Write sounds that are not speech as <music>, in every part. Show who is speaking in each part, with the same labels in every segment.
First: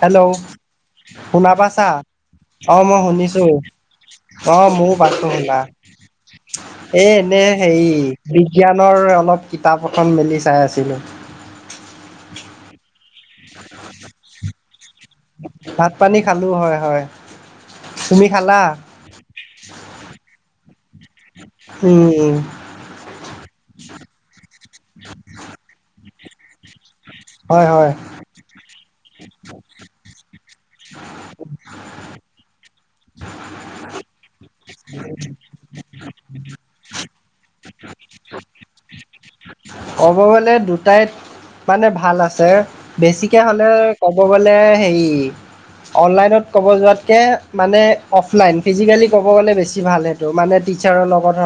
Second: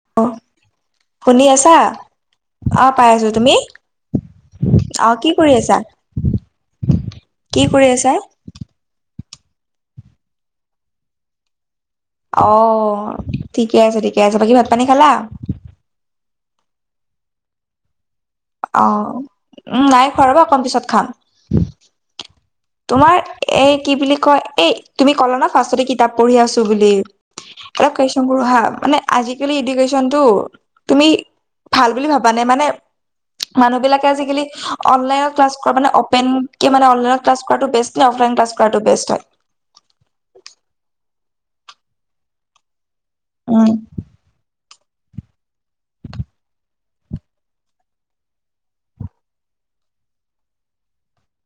Speaker 1: Hello
Speaker 2: শুনি
Speaker 1: শুনা
Speaker 2: আছা?
Speaker 1: পাছা অ', মই
Speaker 2: পাই আছো।
Speaker 1: শুনিছো।
Speaker 2: তুমি?
Speaker 1: অ' মউ পাতলো
Speaker 2: কি কৰি
Speaker 1: কথা
Speaker 2: আছা?
Speaker 1: এই এনে
Speaker 2: কি কৰি
Speaker 1: হেৰি
Speaker 2: আছা?
Speaker 1: চুলি। জ্ঞানৰ অলপ কিতাপ এখন মেলি চাই আছিলোঁ।
Speaker 2: অ অ অ অ অ, ঠিকে আছে ঠিকে আছে বাকী ভাত পানী খালা?
Speaker 1: ভাত পানী খালো হয় হয়, তুমি খালা?
Speaker 2: অ' উম নাই খোৱা ৰবা অকন পিছত খাম হুম।
Speaker 1: উম
Speaker 2: তোমাৰ এই কি বুলি কয় এই তুমি কলনত ফাষ্টতে কিতাপ পঢ়ি আছো বুলি
Speaker 1: হয়
Speaker 2: এটা
Speaker 1: হয়
Speaker 2: কোচ তংগুৰু হা মানে আজিকালি এডুকেশচন টো তুমি ভাল বুলি ভাবা নে মানে মানুহ বিলাকে আজিকালি ইহ অলাইনত ক্লাছ কৰা মানে অপেনকে মানে অনলাইনত ক্লাছ কৰাটো বেষ্ট। এতিয়া অফলাইন ক্লাছ কৰাটো বেষ্ট হয়।
Speaker 1: ক'ব গলে দুটাই মানে ভাল আছে বেছিকে
Speaker 2: উম,
Speaker 1: হ'লে। ক'ব গ'লে হেৰি। অনলাইনত ক'ব যোৱাতকে মানে অফলাইন ফিজিকেলি ক'ব গ'লে বেছি ভালহে। মানে টিচাৰৰ লগত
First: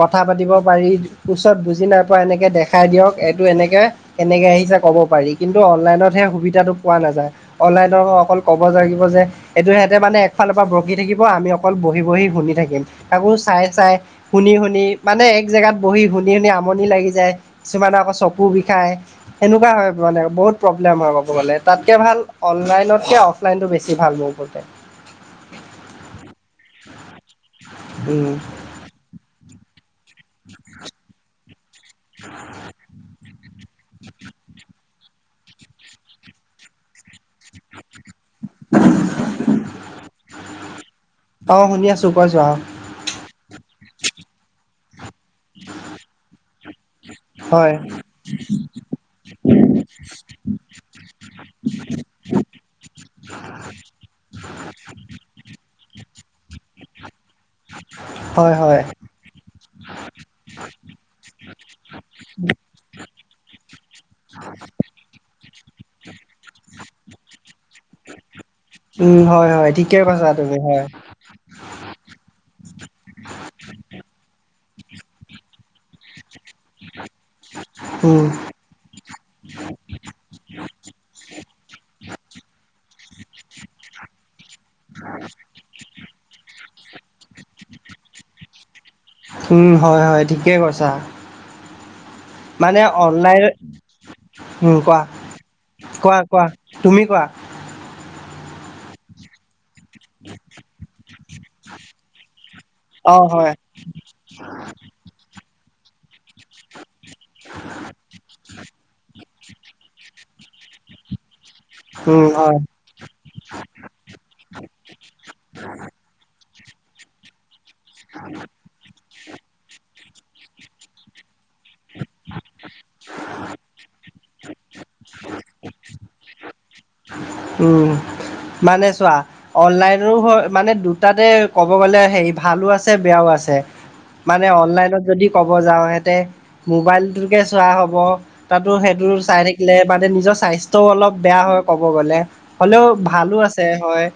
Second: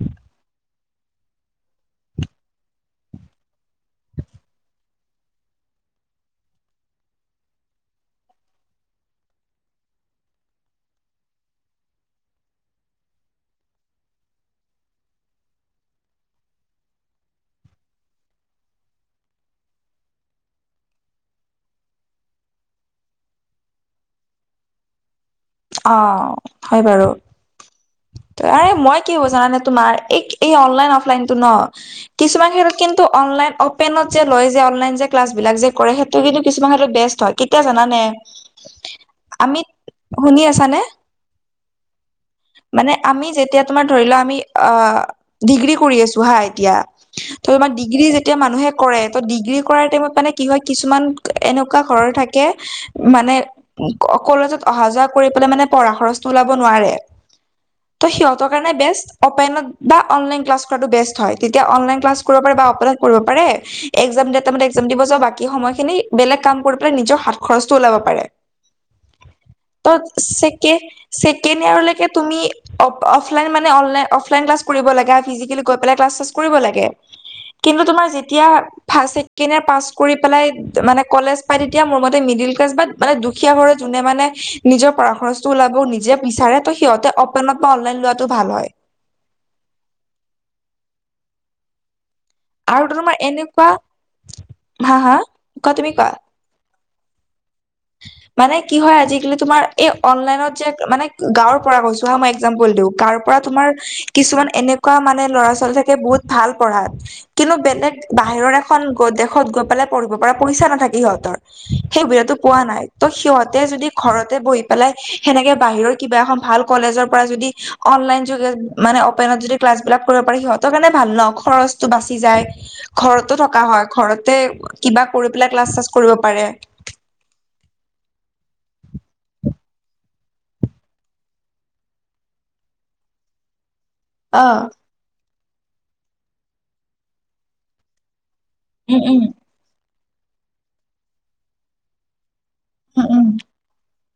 Speaker 1: কথা পাতিব পাৰি ওচত বুজি নাইপোৱা এনেকে এ দেখাই দিয়ক এইটো এনেকে কেনেকে আহিছে ক'ব পাৰি কিন্তু অনলাইনত হে সুবিধাটো পোৱা নাযায়। অনলাইনত অকল ক'ব লাগিব যে। এইটো সিহঁতে মানে একফালৰ পৰা বকি থাকিব আমি অকল বহি - বহি শুনি থাকিম তাকো চাই - চাই শুনি - শুনি মানে এক জেগাত বহি শুনি - শুনি আমনি লাগি যায়। কিছুমানে আকৌ চকু বিষায় সেনেকুৱা হয় মানে বহুত প্ৰব্লেম হয় ক'ব গ'লে তাতকে ভাল অনলাইনতকে অফলাইনতটো বেছি ভাল মোৰ ক
Speaker 2: অ, হয় বাৰু
Speaker 1: উম
Speaker 2: এ মই কি হব জানে তোমাৰ এই এই অনলাইন অফলাইন টো ন কিছুমান ক্ষেত্ৰত কিন্তু অনলাইন টেনত যে লয় যে অনলন যে ক্লাছবিলাক যে কৰে সেইটো কিন্তু কিছুমান ক্ষেত্ৰত বেষ্ট কেতিয়া জানানে আমি শুনি আছা নে?
Speaker 1: অ শুনি আছো কৈ যোৱা
Speaker 2: মানে আমি যেতিয়া তোমাৰ ধৰি লোৱা আমি আহ ডিগ্ৰী কৰি আছো হা এতিয়া ত তোমাৰ
Speaker 1: হয়
Speaker 2: ডিগ্ৰী যেতিয়া মানুহে কৰে ত ডিগ্ৰী কৰাৰ টাইমত মানে কি হয় কিছুমান এনেকুৱা ঘৰৰ থাকে মানে কলেজত অহা যোৱা কৰি পেলাই মানে পঢ়া খৰচটো ওলাব নোৱাৰে। ত' সিহতৰ
Speaker 1: হয়
Speaker 2: কাৰে
Speaker 1: হয়
Speaker 2: বেষ্ট অপেনত বা অনলাইন ক্লাছ কৰাটো বেষ্ট হয় তেতিয়া অনলাইন ক্লাছ কৰিব পাৰে বা অপেনত কৰিব পাৰে। একজাম দেটমতে একজাম দিব যা বাকী সময়খিনি বেলেগ কাম কৰি পেলাই নিজৰ হাত খৰচটো ওলাব পাৰে।
Speaker 1: উম, হয়-হয়।
Speaker 2: ত ছেকে-ছেকেণ্ড ইয়াৰলৈকে তুমি অ, অফ লাইন মানে online offline class কৰিব লাগে আৰু ফিজিকেলি গৈ পেলায় ক্লাছ কৰিব লাগে কিন্তু তোমাৰ
Speaker 1: উম
Speaker 2: যেতিয়া ভাল কিনে পাছ কৰি পেলাই মানে কলেজ পাই তেতিয়া মোৰ মতে মিডিল ক্লাছ ব মানে দুখীয়া ঘৰৰ যোনে মানে নিজৰ পঢ়া খৰচটো ওলাবও নিজে বিচাৰে ত' সিহঁতে অপেনত বা অনলাইন লোৱাতটো ভাল হয়।
Speaker 1: উম, হয় - হয় ঠিকে কৈছা। মানে
Speaker 2: আৰু তোমাৰ
Speaker 1: অনলাইন
Speaker 2: এনেকুৱা
Speaker 1: উম,
Speaker 2: হা হা কোৱা তুমি কোৱা।
Speaker 1: কোৱা-কোৱা-কোৱা তুমি কোৱা?
Speaker 2: মানে কি হয় আজিকালি তোমাৰ এই অনলাইনত যে মানে গাঁৱৰ পৰা কৈছো হা মই একজাম্পুল টো
Speaker 1: অ
Speaker 2: গাঁৱৰ পৰা
Speaker 1: হয়
Speaker 2: তোমাৰ কিছুমান এনেকুৱা মানে ল'ৰা ছোৱালী থাকে বহুত ভাল পঢ়াত কিন্তু বেলেগ বাহিৰৰ এখন গ দেশত গৈ পেলাই পঢ়িব পৰা পইচা নাথাকে সিহঁতৰ সেই
Speaker 1: উম হয়
Speaker 2: পোৱা ত সিহঁতে যদি ঘৰতে বহি পেলাই সেনেকে বাহিৰৰ কিবা এখন ভাল কলেজৰ পৰা যদি অনলাইন যোগে মানে অপেনত যদি ক্লাছ বিলাক কৰিব পাৰি সিহঁতৰ কাৰণে ভাল নহ। খৰচটো বাচি যায় ঘৰতো থকা হয় ঘৰতে কিবা কৰি পেলাই ক্লাছ ছালাছ কৰিব পাৰে।
Speaker 1: উম, মানে চোৱা অনলাইনৰো হয় মানে দুটাতে ক'ব গ'লে হে ভালো আছে বেয়াও আছে।
Speaker 2: অ
Speaker 1: মানে অনলাইনত যদি ক'ব যাও ইয়াতে মোবাইলটোকে চোৱা হব। তাতো
Speaker 2: উম
Speaker 1: সেইটো
Speaker 2: উম
Speaker 1: চাই থাকিলে মানে নিজৰ স্বাস্থ্যও অলপ বেয়া হয় ক'ব গ'লে। হ'লেও
Speaker 2: উম উম
Speaker 1: ভালো আছে হয়।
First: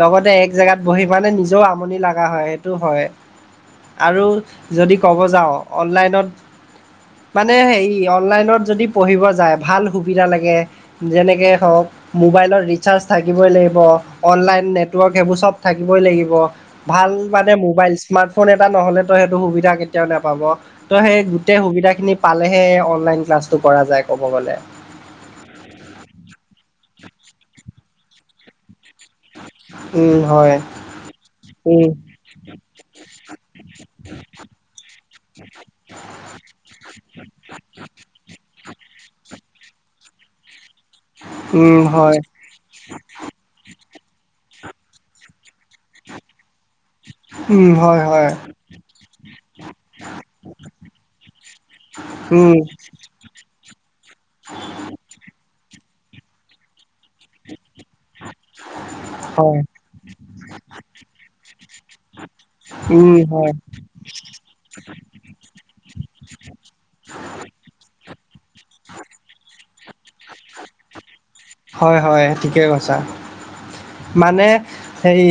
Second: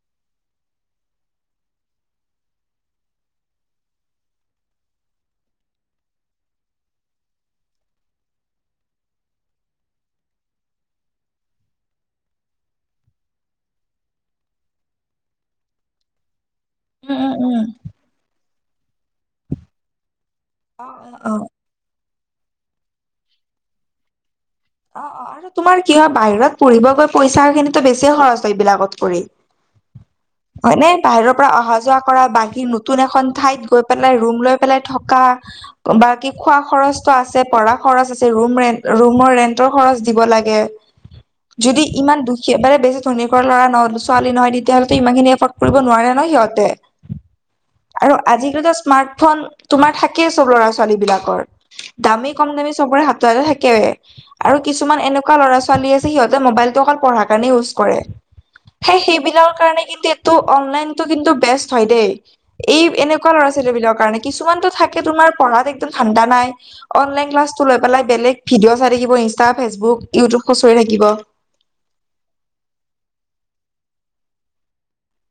Speaker 1: লগতে এক জেগাত বহি মানে নিজেও আমনি লগা হয় সেইটো হয়। আৰু যদি ক'ব যাও অনলাইনত মানে হেৰি অনলাইনত যদি পঢ়িব যায় ভাল সুবিধা লাগে। যেনেকে হওক মোবাইলৰ ৰিচাৰ্জ থাকিবই লাগিব অনলাইন নেটৱৰ্ক সেইবোৰ চব থাকিবই লাগিব। ভাল
Speaker 2: উম উম
Speaker 1: মানে
Speaker 2: উম
Speaker 1: মোবাইল স্মাৰ্টফোন এটা নহ'লে ত সেইটো সুবিধা কেতিয়াও নাপাব
Speaker 2: অ
Speaker 1: ত' সেই
Speaker 2: অ অ
Speaker 1: গোটেই সুবিধাখিনি পালেহে অনলাইন ক্লাছটো কৰা যায় ক'ব গ'লে।
Speaker 2: অ অ আৰু তোমাৰ কি হয় বাহিৰত পঢ়িব গৈ পইচা খিনিতো বেছি খৰচ হয় এইবিলাকত কৰি
Speaker 1: উম হয়
Speaker 2: হয়নে বাহিৰৰ পৰা অহা
Speaker 1: উম
Speaker 2: যোৱা কৰা বাকী নতুন এখন ঠাইত গৈ পেলাই ৰুম লৈ পেলাই থকা বাকী খোৱা খৰচটো আছে পঢ়া খৰচ আছে ৰুম ৰেণ্ট, ৰুমৰ ৰেন্টৰ। খৰচ দিব লাগে
Speaker 1: উম
Speaker 2: যদি
Speaker 1: হয়
Speaker 2: ইমান দুখীয়া ব বেছি ধনী ঘৰৰ ল'ৰা নহলো ছোৱালী নহয় তেতিয়াহ'লেতো ইমান খিনি এফাৰ্ট কৰিব নোৱাৰে ন সিহঁতে
Speaker 1: উম হয়
Speaker 2: আৰু
Speaker 1: হয়
Speaker 2: আজিকালিটো স্মাৰ্টফোন তোমাৰ থাকেই চব ল'ৰা ছোৱালী বিলাকৰ দামী কম
Speaker 1: উম
Speaker 2: দামী চবৰে হাতে হাতে থাকে আৰু কিছুমান এনেকুৱা ল'ৰা ছোৱালী আছে সিহঁতে মোবাইলটো অকল পঢ়াৰ কাৰণে ইউজ কৰে সেই সেইবিলাকৰ
Speaker 1: হয়
Speaker 2: কাৰণে কিন্তু এইটো অনলাইনটো কিন্তু বেষ্ট হয় দেই। এই
Speaker 1: উম
Speaker 2: এনেকুৱা
Speaker 1: হয়
Speaker 2: ল'ৰা ছোৱালী বিলাকৰ কাৰণে কিছুমানতো থাকে তোমাৰ পঢ়াত একদম ধাণ্ডা নাই অন লাইন ক্লাছ টো লৈ পেলায় বেলেগ ভিডিঅ' চাই থাকিব ইনষ্টা, ফেচবুক, ইউটিউব খুচৰি থাকিব
Speaker 1: হয় হয় ঠিকেই কৈছা মানে সেই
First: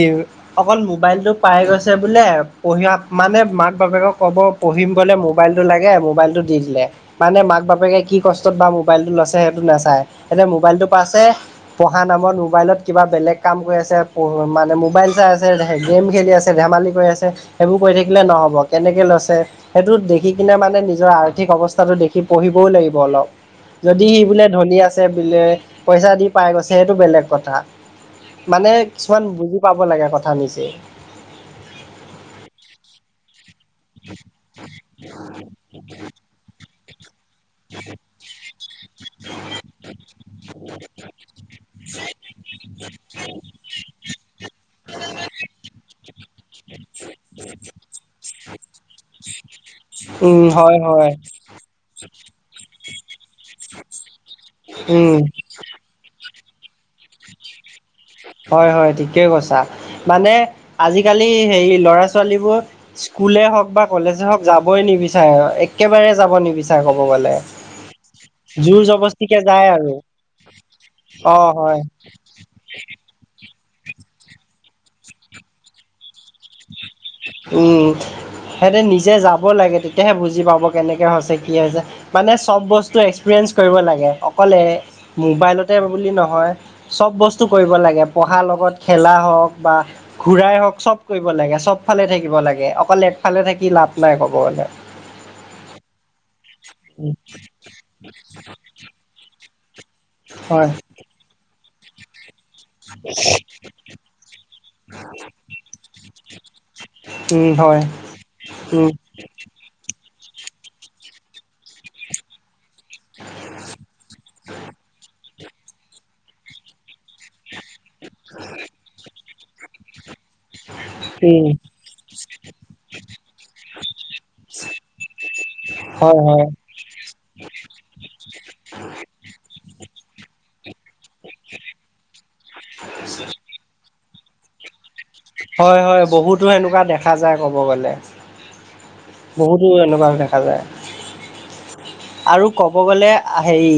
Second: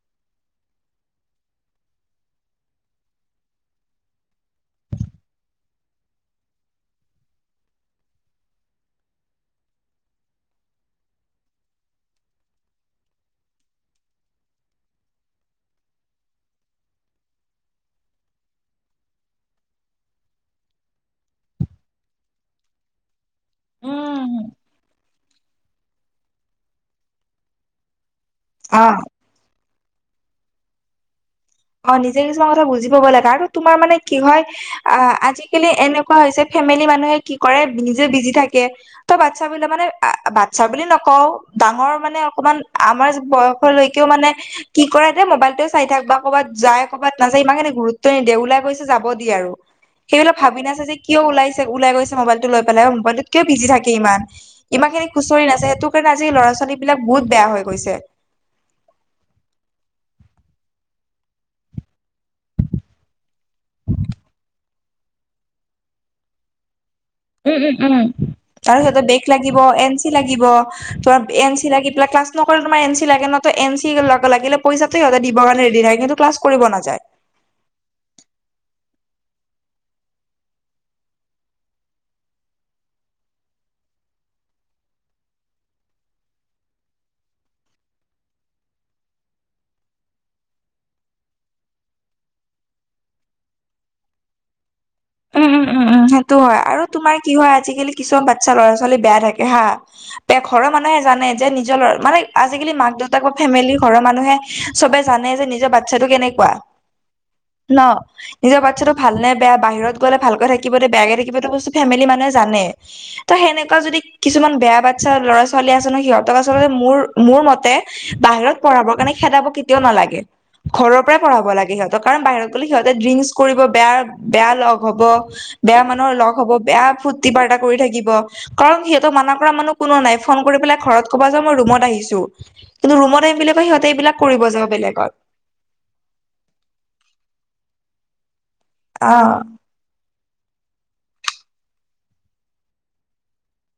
Speaker 1: অকল মোবাইল টো পাই গৈছে বোলে পঢ়াত মানে মাক বাপেকক কব পঢ়িম বলে মোবাইলটো লাগে মোবাইলটো দি দিলে মানে মাক বাপেকে কি কষ্টত বা মোবাইলটো লৈছে সেইটো নাচায় এতিয়া মোবাইলটো পাইছে পঢ়া নামত মোবাইলত কিবা বেলেগ কাম কৰি আছে মানে মোবাইল চাই আছে গেম খেলি আছে ধেমালি কৰি আছে সেইবোৰ কৈ থাকিলে নহ'ব কেনেকে লৈছে সেইটো দেখি কিনে মানে নিজৰ আৰ্থিক অৱস্থাটো দেখি পঢ়িবও লাগিব অলপ যদি সি
Speaker 2: উম।
Speaker 1: বোলে ধনী আছে বোলে পইচা দি পাই গৈছে সেইটো বেলেগ কথা মানে
Speaker 2: অ'।
Speaker 1: কিছুমান বুজি পাব লাগে কথা নিজে
Speaker 2: অ নিজে কিছুমান কথা বুজি পাব লাগে কাৰণ তোমাৰ মানে কি হয় আ আজিকালি এনেকুৱা হৈছে ফেমিলি মানুহে কি কৰে নিজে বিজি থা কে বাচ্ছা বিলাক মানে বাচ্ছা বুলি নকও ডাঙৰ মানে অকমান আমাৰ বয়সলৈকেও মানে কি কৰে তে মোবাইলটোৱে চাই থাক বা ক'ৰবাত যায় ক'ৰবাত নাযায় ইমান খিনি গুৰুত্ব নিদিয়ে ওলাই গৈছে যাব দিয় আৰু সেইবিলাক
Speaker 1: উম
Speaker 2: ভাবি
Speaker 1: হয়
Speaker 2: নাচায় যে
Speaker 1: হয়
Speaker 2: কিয় ওলাইছে ওলাই গৈছে মোবাইলটো লৈ পেলাই মোবাইলটোত কিয় বিজি থাকে ইমান ইমান খিনি
Speaker 1: উম
Speaker 2: খুচৰি নাচায় সেইটো কাৰণে আজি ল'ৰা ছোৱালী বিলাক বহুত বেয়া হৈ গৈছে।
Speaker 1: হয় হয় ঠিকেই কৈছা মানে আজিকালি হেৰি ল'ৰা ছোৱালীবোৰ স্কুলে হওক বা কলেজে হওক যাবই নিবিচাৰে একেবাৰে যাব নিবি ক'ব গলে
Speaker 2: উম উ উ
Speaker 1: জোৰ
Speaker 2: তাৰপিছত বেগ
Speaker 1: জবস্তিকে
Speaker 2: লাগিব
Speaker 1: যায় আৰু
Speaker 2: এন চি লাগিব তোমাৰ
Speaker 1: অ
Speaker 2: এনে চি
Speaker 1: হয়
Speaker 2: লাগি প্ল ক্লাছ নকলে তোমাৰ এন চি লাগে নত এন চি লগ লাগিলে পইচাতো সিহতে দিবৰ কাৰণে ৰেডি থাকে কিন্তু ক্লছ কৰিব নাযায়।
Speaker 1: উম সিহঁতে নিজে যাব লাগে তেতিয়াহে বুজি পাব কেনেকে হৈছে কি হৈছে। মানে চব বস্তু এক্সপিৰিয়েঞ্চ কৰিব লাগে অকলে মোবাইলতে বুলি নহয় চব বস্তু কৰিব লাগে পঢ়াৰ লগত খেলা হওঁক বা ঘুৰাই হওঁক চব কৰিব লাগে চবফালে থাকিব লাগে অকল এফালে থাকি লাভ নাই ক'ব গ'লে।
Speaker 2: উম উম উম উম সেইটো হয় আৰু
Speaker 1: উম।
Speaker 2: তোমাৰ কি হয় আজিকালি কিছুমান বাচ্ছা ল'ৰা ছোৱালী বেয়া থাকে হা এ ঘৰৰ
Speaker 1: হয়,
Speaker 2: মানুহে জানে যে নিজৰ লৰা মানে আজিকালি মাক দেউতাক বা ফেমিলি ঘৰৰ মানুহে চবে জানে যে নিজৰ বাচ্ছাটো কেনেকুৱা
Speaker 1: উম, হয়,
Speaker 2: ন নিজৰ
Speaker 1: উম।
Speaker 2: বাচ্ছাটো ভাল নে বেয়া বাহিৰত গলে ভালকে থাকিব নে বেয়াকে থাকিব সেইটো বস্তু ফেমিলি মানুহে জানে ত সেনেকুৱা যদি কিছুমান বেয়া বাচ্ছা ল'ৰা ছোৱালী আছে ন সিহঁতক আচলতে মোৰ মোৰ মতে বাহিৰত পঢ়াবৰ কাৰণে খেদাব কেতিয়াও নালাগে। ঘৰৰ পৰাই
Speaker 1: উম।
Speaker 2: পঢ়াব লাগে সিহঁতক কাৰণ বাহিৰত গ'লে সিহঁতে ড্ৰিংক কৰিব বেয়া বেয়া লগ হব বেয়া মানুহৰ
Speaker 1: হয়,
Speaker 2: লগ
Speaker 1: হয়,
Speaker 2: হব, বেয়া ফূৰ্তি বাৰ্তা কৰি থাকিব। কাৰণ সিহঁতো মানা কৰা মানুহ কোনো নাই ফোন কৰি পেলাই ঘৰত কব যে মই ৰুমত আহিছো কিন্তু ৰুমত আহিম বুলি কই সিহঁতে এইবিলাক কৰিব যা বেলেগত
Speaker 1: হয় হয় বহুতো সেনেকুৱা দেখা যায় কব গ'লে।
Speaker 2: অ'
Speaker 1: বহুতো এনেকুৱা দেখা যায়। আৰু ক'ব গ'লে হেৰি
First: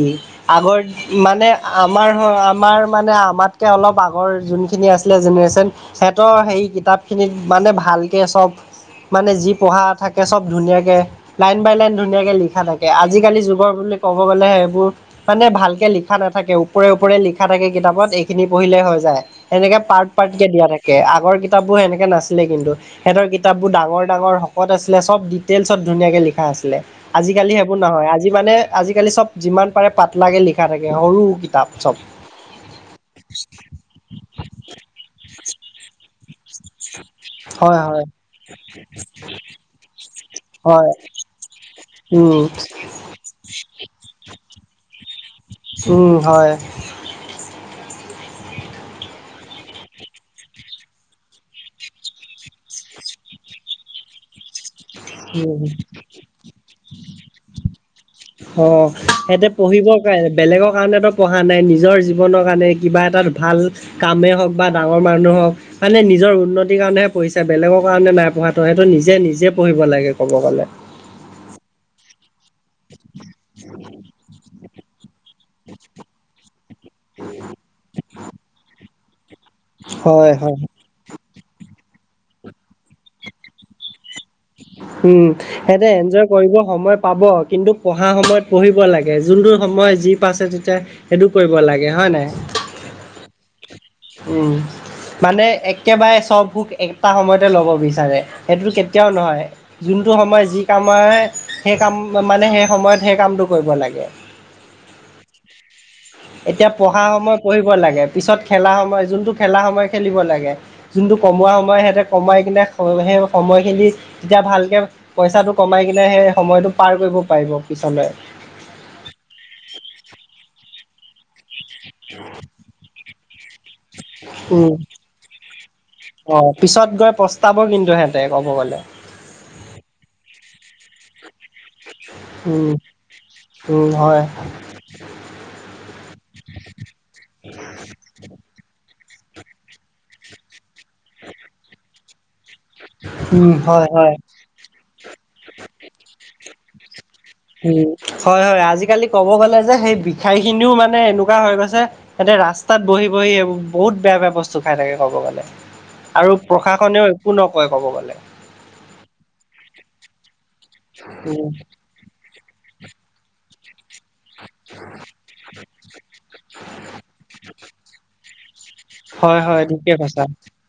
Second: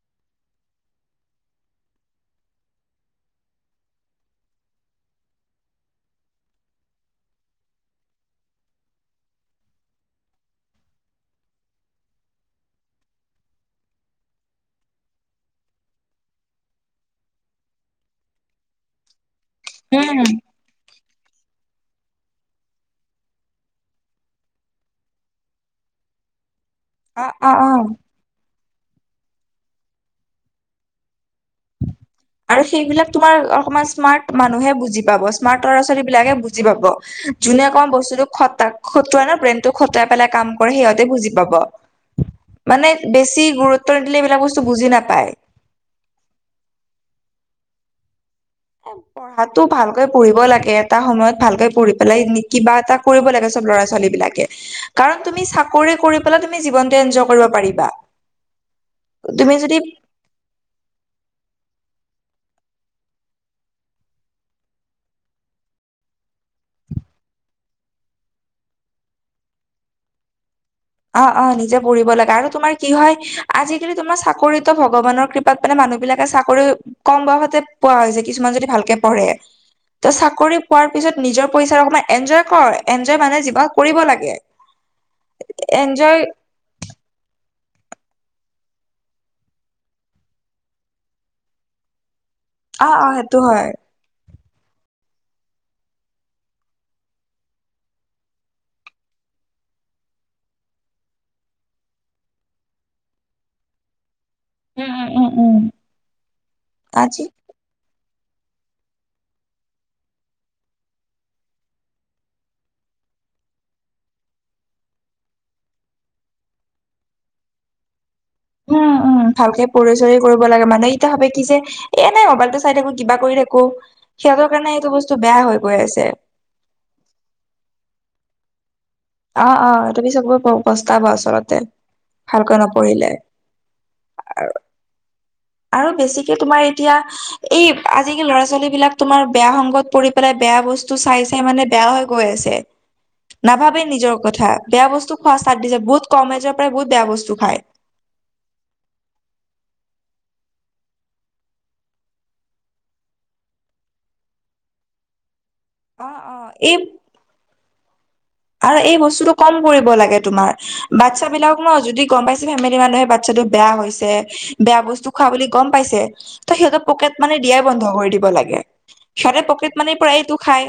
Speaker 1: আগৰ মানে আমাৰ আমাৰ মানে আমাতকে অলপ আগৰ যোনখিনি আছিলে জেনেৰেশ্যন। সিহঁতৰ সেই কিতাপ খিনিত মানে ভালকে চব মানে যি পঢ়া থাকে চব ধুনীয়াকৈ লাইন বাই লাইন ধুনীয়াকৈ লিখা থাকে। আজিকালি যুগৰ বুলি ক'ব গ'লে সেইবোৰ মানে ভালকে লিখা নাথাকে ওপৰে ওপৰে লিখা থাকে কিতাপত এইখিনি পঢ়িলে হৈ যায়। সেনেকে পাৰ্ট
Speaker 2: উম
Speaker 1: পাৰ্ট কে দিয়া থাকে আগৰ কিতাপবোৰ সেনেকে নাছিলে কিন্তু। সিহঁতৰ কিতাপবোৰ ডাঙৰ ডাঙৰ শকত আছিলে চব ডিটেইলছত ধুনীয়াকে লিখা আছিলে
Speaker 2: অ অ
Speaker 1: আজিকালি সেইবোৰ
Speaker 2: অ।
Speaker 1: নহয় আজি মানে আজিকালি চব যিমান পাৰে পাতলাকে লিখা থাকে সৰু কিতাপ চব।
Speaker 2: আৰু সেইবিলাক তোমাৰ অকমান স্মাৰ্ট মানুহে বুজি পাব স্মাৰ্ট ল'ৰা ছোৱালি বিলাকে বুজি পাব যোনে
Speaker 1: হয়
Speaker 2: অকমান
Speaker 1: হয়
Speaker 2: বস্তুটো খতা খতোৱাই ন ব্ৰেইনটো খটাই পেলাই কাম কৰে
Speaker 1: হয়
Speaker 2: সিহঁতে বুজি পাব।
Speaker 1: উম।
Speaker 2: মানে বেছি গুৰুত্ব নিদিলে এইবিলাক বস্তু বুজি নাপায়।
Speaker 1: উম হয়।
Speaker 2: <unintelligible> পঢ়াতো ভালকৈ পঢ়িব লাগে এটা সময়ত ভালকে পঢ়ি পেলাই কিবা এটা কৰিব লাগে চব ল'ৰা ছোৱালী বিলাকে। কাৰণ তুমি
Speaker 1: উম
Speaker 2: চাকৰি কৰি পেলাই তুমি জীৱনটো এনজয় কৰিব পাৰিবা।
Speaker 1: অ' সিহঁতে
Speaker 2: তুমি যদি
Speaker 1: পঢ়িব বেলেগৰ কাৰণেতো পঢ়া নাই নিজৰ জীৱনৰ কাৰণে কিবা এটা ভাল কামে হওঁক বা ডাঙৰ মানুহ হওঁক। মানে নিজৰ উন্নতিৰ কাৰণেহে পঢ়িছে বেলেগৰ কাৰণে নাই পঢ়াটো সেইটো নিজে নিজে পঢ়িব লাগে ক'ব গ'লে।
Speaker 2: অ' অ' নিজে পঢ়িব লাগে আৰু তোমাৰ কি হয় আজিকালি তোমাৰ চাকৰিতো ভগৱানৰ কৃপ পাত মানে মানুহবিলাকে চাকৰি কম বয়সতে পোৱা হৈছে কিছুমান যদি ভালকে পঢ়ে। ত
Speaker 1: হয় হয়
Speaker 2: চাকৰি পোৱাৰ পিছত নিজৰ পইচা অকমান এনজয় কৰ এনজয় মানে জীৱনত কৰিব লাগে।
Speaker 1: উম, সেহেঁতে এনজয় কৰিব সময় পাব কিন্তু পঢ়া সময়ত পঢ়িব লাগে যোনটো সময় যি পাইছে তেতিয়া। সেইটো কৰিব লাগে হয় নাই।
Speaker 2: অ' অ' সেইটো হয়।
Speaker 1: উম। মানে একেবাৰে চব ভোক একটা সময়তে ল'ব বিচাৰে সেইটো কেতিয়াও নহয়। যোনটো সময় যি কাম হয় সেই কাম মানে সেই সময়ত সেই কামটো কৰিব লাগে।
Speaker 2: উম উম উম উম
Speaker 1: এতিয়া পঢ়া
Speaker 2: আজি
Speaker 1: সময় পঢ়িব লাগে পিছত খেলা সময় যোনটো খেলা সময় খেলিব লাগে। যোনটো কমোৱা সময় সিহঁতে কমাই কিনে সেই সময়খিনি। তেতিয়া ভালকে পইচাটো কমাই কিনে সেই সময়টো পাৰ কৰিব পাৰিব পিছলৈ।
Speaker 2: উম -উম ভালকে পঢ়ি চৰি কৰিব লাগে মানে এতিয়া ভাবে কি যে এ নাই মোবাইলটো চাই থাকো কিবা কৰি থাকো সিহঁতৰ কাৰণে
Speaker 1: উম
Speaker 2: এইটো বস্তু বেয়া হৈ গৈ আছে।
Speaker 1: অ' পিছত গৈ পস্তাব কিন্তু সেহঁতে ক'ব গ'লে।
Speaker 2: অ, অ, সিহঁতে পিছত গৈ পস্তাব আচলতে ভালকৈ
Speaker 1: উম
Speaker 2: নপঢ়িলে।
Speaker 1: উম হয়।
Speaker 2: আৰু বেছিকে তোমাৰ এতিয়া এই আজিকালি ল'ৰা ছোৱালী বিলাক তোমাৰ বেয়া সংগত পৰি পেলাই বেয়া বস্তু চাই চাই মানে বেয়া হৈ গৈ আছে।
Speaker 1: উম
Speaker 2: নাভাবে
Speaker 1: হয় হয়
Speaker 2: নিজৰ কথা বেয়া বস্তু খোৱা ষ্টাৰ্ট দিছে বহুত কম এজৰ পৰাই বহুত বেয়া বস্তু খায়।
Speaker 1: উম, হয় হয় আজিকালি ক'ব গ'লে যে সেই বিষাই খিনিও মানে এনেকুৱা হৈ গৈছে। সেহেঁতে ৰাস্তাত বহি বহি বহুত বেয়া বেয়া বস্তু খাই থাকে ক'ব গ'লে।
Speaker 2: অ অ
Speaker 1: আৰু
Speaker 2: এই
Speaker 1: প্ৰশাসনেও একো নকয় কব গ'লে।
Speaker 2: আৰু এই বস্তুটো কম কৰিব লাগে তোমাৰ বাচ্ছা
Speaker 1: উম,
Speaker 2: বিলাক ন যদি। গম পাইছে ফেমিলি মানুহে বাটচাটো বেয়া হৈছ বেয়া বস্তু খোৱা বুলি গম পাইছে, ত' সিহঁতৰ পকেট মানি দিয়াই বন্ধ কৰি দিব লাগে।
Speaker 1: হয়
Speaker 2: সিহঁতে
Speaker 1: হয়
Speaker 2: পকেট
Speaker 1: ঠিকে
Speaker 2: মানিৰ
Speaker 1: কৈছা।
Speaker 2: পৰাইটো খাই,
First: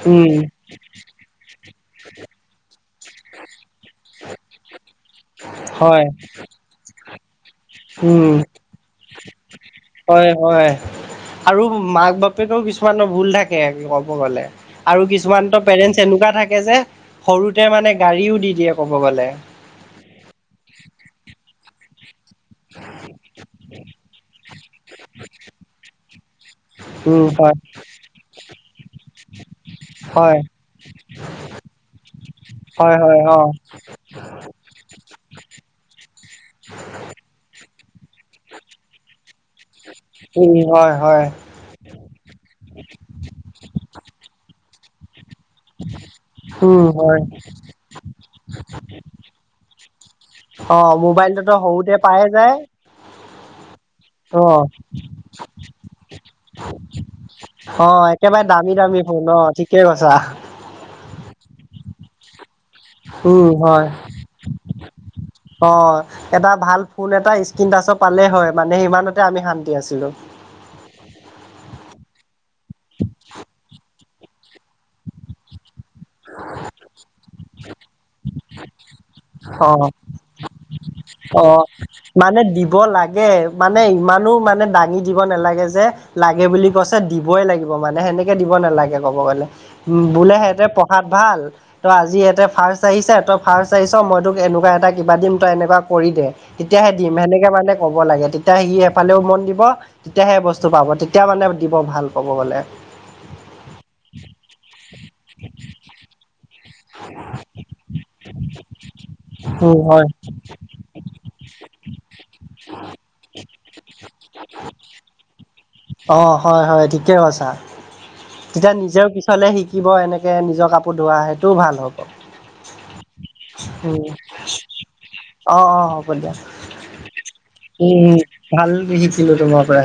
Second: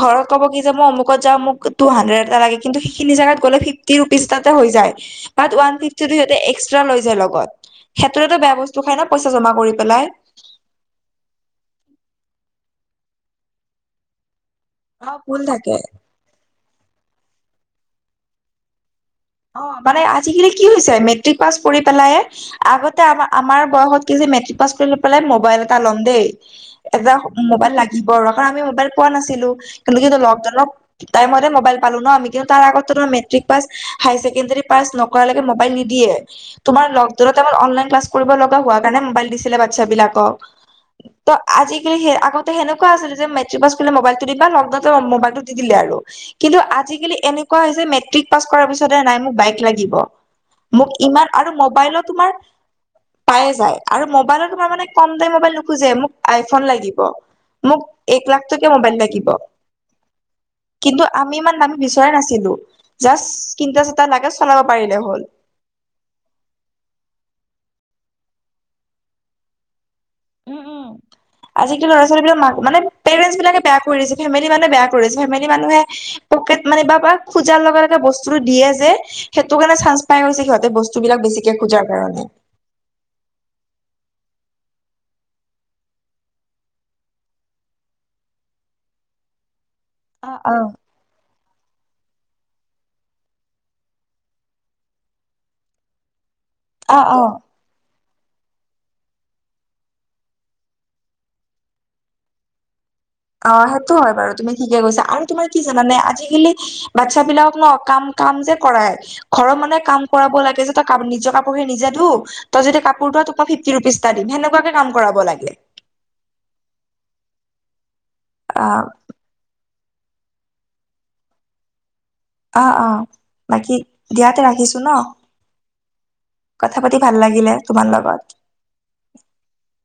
Speaker 2: ঘৰত
Speaker 1: উম,
Speaker 2: ক'ব কি যে মই অমুকত যাওঁ মোক টু হান্দ্ৰেট এটা লাগে, কিন্তু সিখিনি জেগাত গ'লে ফিফটি ৰুপিচ তাতে হৈ যায়। বাত ওৱান
Speaker 1: হয়
Speaker 2: ফিফটিটো সিহঁতে এক্সট্ৰা লৈ যায় লগ
Speaker 1: উম।
Speaker 2: সেইটোৰেতো বেয়া বস্তু খাই ন, পইচা জমা কৰি পেলাই।
Speaker 1: হয় হয়, আৰু মাক বাপেকেৰো কিছুমানৰ ভুল থাকে ক'ব গলে। আৰু
Speaker 2: অ ভুল
Speaker 1: কিছুমানতো
Speaker 2: থাকে
Speaker 1: পেৰেণ্টছ এনেকুৱা থাকে যে, সৰুতে মানে গাড়ীও দি দিয়ে ক'ব গ'লে।
Speaker 2: অ', মানে আজিকালি কি হৈছে মেট্ৰিক পাছ কৰি পেলাইয়ে আগতে আম আমাৰ বয়সত কি হৈছে মেট্ৰিক পাছ কৰি পেলাই ম'বাইল এটা ল'ম দেই। এটা
Speaker 1: উম, হয়
Speaker 2: মোবাইল লাগিব আৰু কাৰণ আমি মোবাইল পোৱা নাছিলো। কিন্তু কি এটো
Speaker 1: হয়
Speaker 2: লকডাউনৰ টাইমতেই মোবাইল পালো ন আমি কিন্তু তাৰ আগতে
Speaker 1: হয়
Speaker 2: তোমাৰ
Speaker 1: হয়
Speaker 2: মেট্ৰিক
Speaker 1: অ',
Speaker 2: পাছ হায়াৰ ছেকেণ্ডাৰী পাছ নকৰালৈকে মোবাইল নিদিয়ে। তোমাৰ লক ডাউনৰ টাইমত অনলাইন ক্লাছ কৰিব লগাব হোৱা কাৰণে মোবাইল দিছ ছিলে বাচ্ছাবলাকক,
Speaker 1: উম, হয় হয়
Speaker 2: ত' আজিকালি সেই আগতে সেনেকোৱা আছিলে যে মেট্ৰিক পাছ কৰিলে মোবাইলটো দিবা লকডাউনতে মোবাইলটো দি দিলে আৰু কিন্তু
Speaker 1: উম,
Speaker 2: আজিকালি
Speaker 1: হয়।
Speaker 2: এনেকুৱা হৈছে মেট্ৰিক পাছ কৰাৰ পিছতে নাই মোক বাইক লাগিব।
Speaker 1: অ
Speaker 2: মোক ইমান আৰু
Speaker 1: মোবাইলটোতো সৰুতে
Speaker 2: মোবাইলৰ
Speaker 1: পায়ে
Speaker 2: তোমাৰ
Speaker 1: যায়
Speaker 2: পায়ে যায় আৰু
Speaker 1: অ
Speaker 2: মোবাইলত তোমাৰ মানে কম দামী মোবাইল নোখোজে মোক আইফোন লাগিব, মোক
Speaker 1: অ
Speaker 2: এক লাখ
Speaker 1: একেবাৰে
Speaker 2: টকীয়া
Speaker 1: দামী
Speaker 2: ম'বাইল
Speaker 1: দামী ফোন
Speaker 2: লাগিব।
Speaker 1: অ ঠিকে কৈছা
Speaker 2: কিন্তু আমি ইমান দামী বিচৰাই নাছিলো।
Speaker 1: উম।
Speaker 2: তিনটা
Speaker 1: হয়
Speaker 2: চটা লাগে চলাব পাৰিলে হ'ল।
Speaker 1: অ', এটা ভাল ফোন এটা স্ক্ৰীনটাচৰ পালে হয় মানে সিমানতে আমি শান্তি আছিলো।
Speaker 2: উম, উম। আজি কালি ল'ৰা ছোৱালীবিলাক মাক মানে পেৰেণ্টছ বিলাকে বেয়া কৰি দিছে, ফেমিলি মানুহে বেয়া কৰিছে ফেমিলি মানুহে পকেট মানি বা পা খোজাৰ লগে লগে বস্তুটো দিয়ে যে, সেইটো
Speaker 1: অ
Speaker 2: কাৰণে চান্স পাই গৈছে সিহঁতে বচ স্তুবিলাক
Speaker 1: অ
Speaker 2: বেছিকে খোজাৰ কাৰণে।
Speaker 1: মানে দিব লাগে মানে ইমানো মানে দাঙি দিব নালাগে যে, লাগে বুলি কৈছে দিবই লাগিব মানে সেনে কে দিব নালাগে ক'ব গ'লে, বোলে
Speaker 2: অ',
Speaker 1: সিহঁতে
Speaker 2: অ'।
Speaker 1: পঢ়াত ভাল ত' আজি ইয়াতে ফাৰ্ষ্ট আহিছে, তই ফাৰ্ষ্ট আহিছ মই তোক এনেকোৱা এটা কিবা দিম তই এনেকোৱা কৰি দে। তেতিয়াহে
Speaker 2: অ',
Speaker 1: দিম,
Speaker 2: অ'।
Speaker 1: সেনেকে মানে ক'ব লাগে তে তিয়া সি এফালেও মন দিব, তেতিয়াহে বস্তু পাব তেতিয়া মানে দিব ভাল পাব মানে।
Speaker 2: অ', সেইটো হয় বাৰু তুমি ঠিকে কৈছা আৰু তোমাৰ কি জানানে আজিকালি বাচ্ছা বিলাকক ন কাম-কাম যে কৰাই, ঘৰৰ
Speaker 1: উম
Speaker 2: মানুহে কাম
Speaker 1: হয়
Speaker 2: ক ৰাব লাগে যে তই কা নিজৰ কাপোৰখিনি নিজে ধু তই যদি কাপোৰ ধোৱা, তোক মই ফিফটি ৰুপিছ এটা দিম সেনেকোৱাকে কাম কৰাব লাগে।
Speaker 1: অ', হয়-হয় ঠিকে কৈছা,
Speaker 2: অ
Speaker 1: তেতিয়া নিজেও পি ছলে শিকিব এনেকে নিজৰ কাপোৰ ধোৱা, সেইটোও ভাল হ'ব।
Speaker 2: অ', অ', বাকী
Speaker 1: উম
Speaker 2: দিয়া তে ৰাখিছো ন।
Speaker 1: অ', অ', হ'ব দিয়া।
Speaker 2: কথা পাতি ভাল লাগিলে তোমাৰ
Speaker 1: উম, উম,
Speaker 2: লগত
Speaker 1: ভাল শিকিলো তোমাৰ পৰা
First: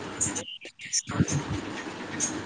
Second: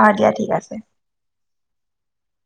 Speaker 2: অ দিয়া ঠিক আছে
Speaker 1: <inaudible>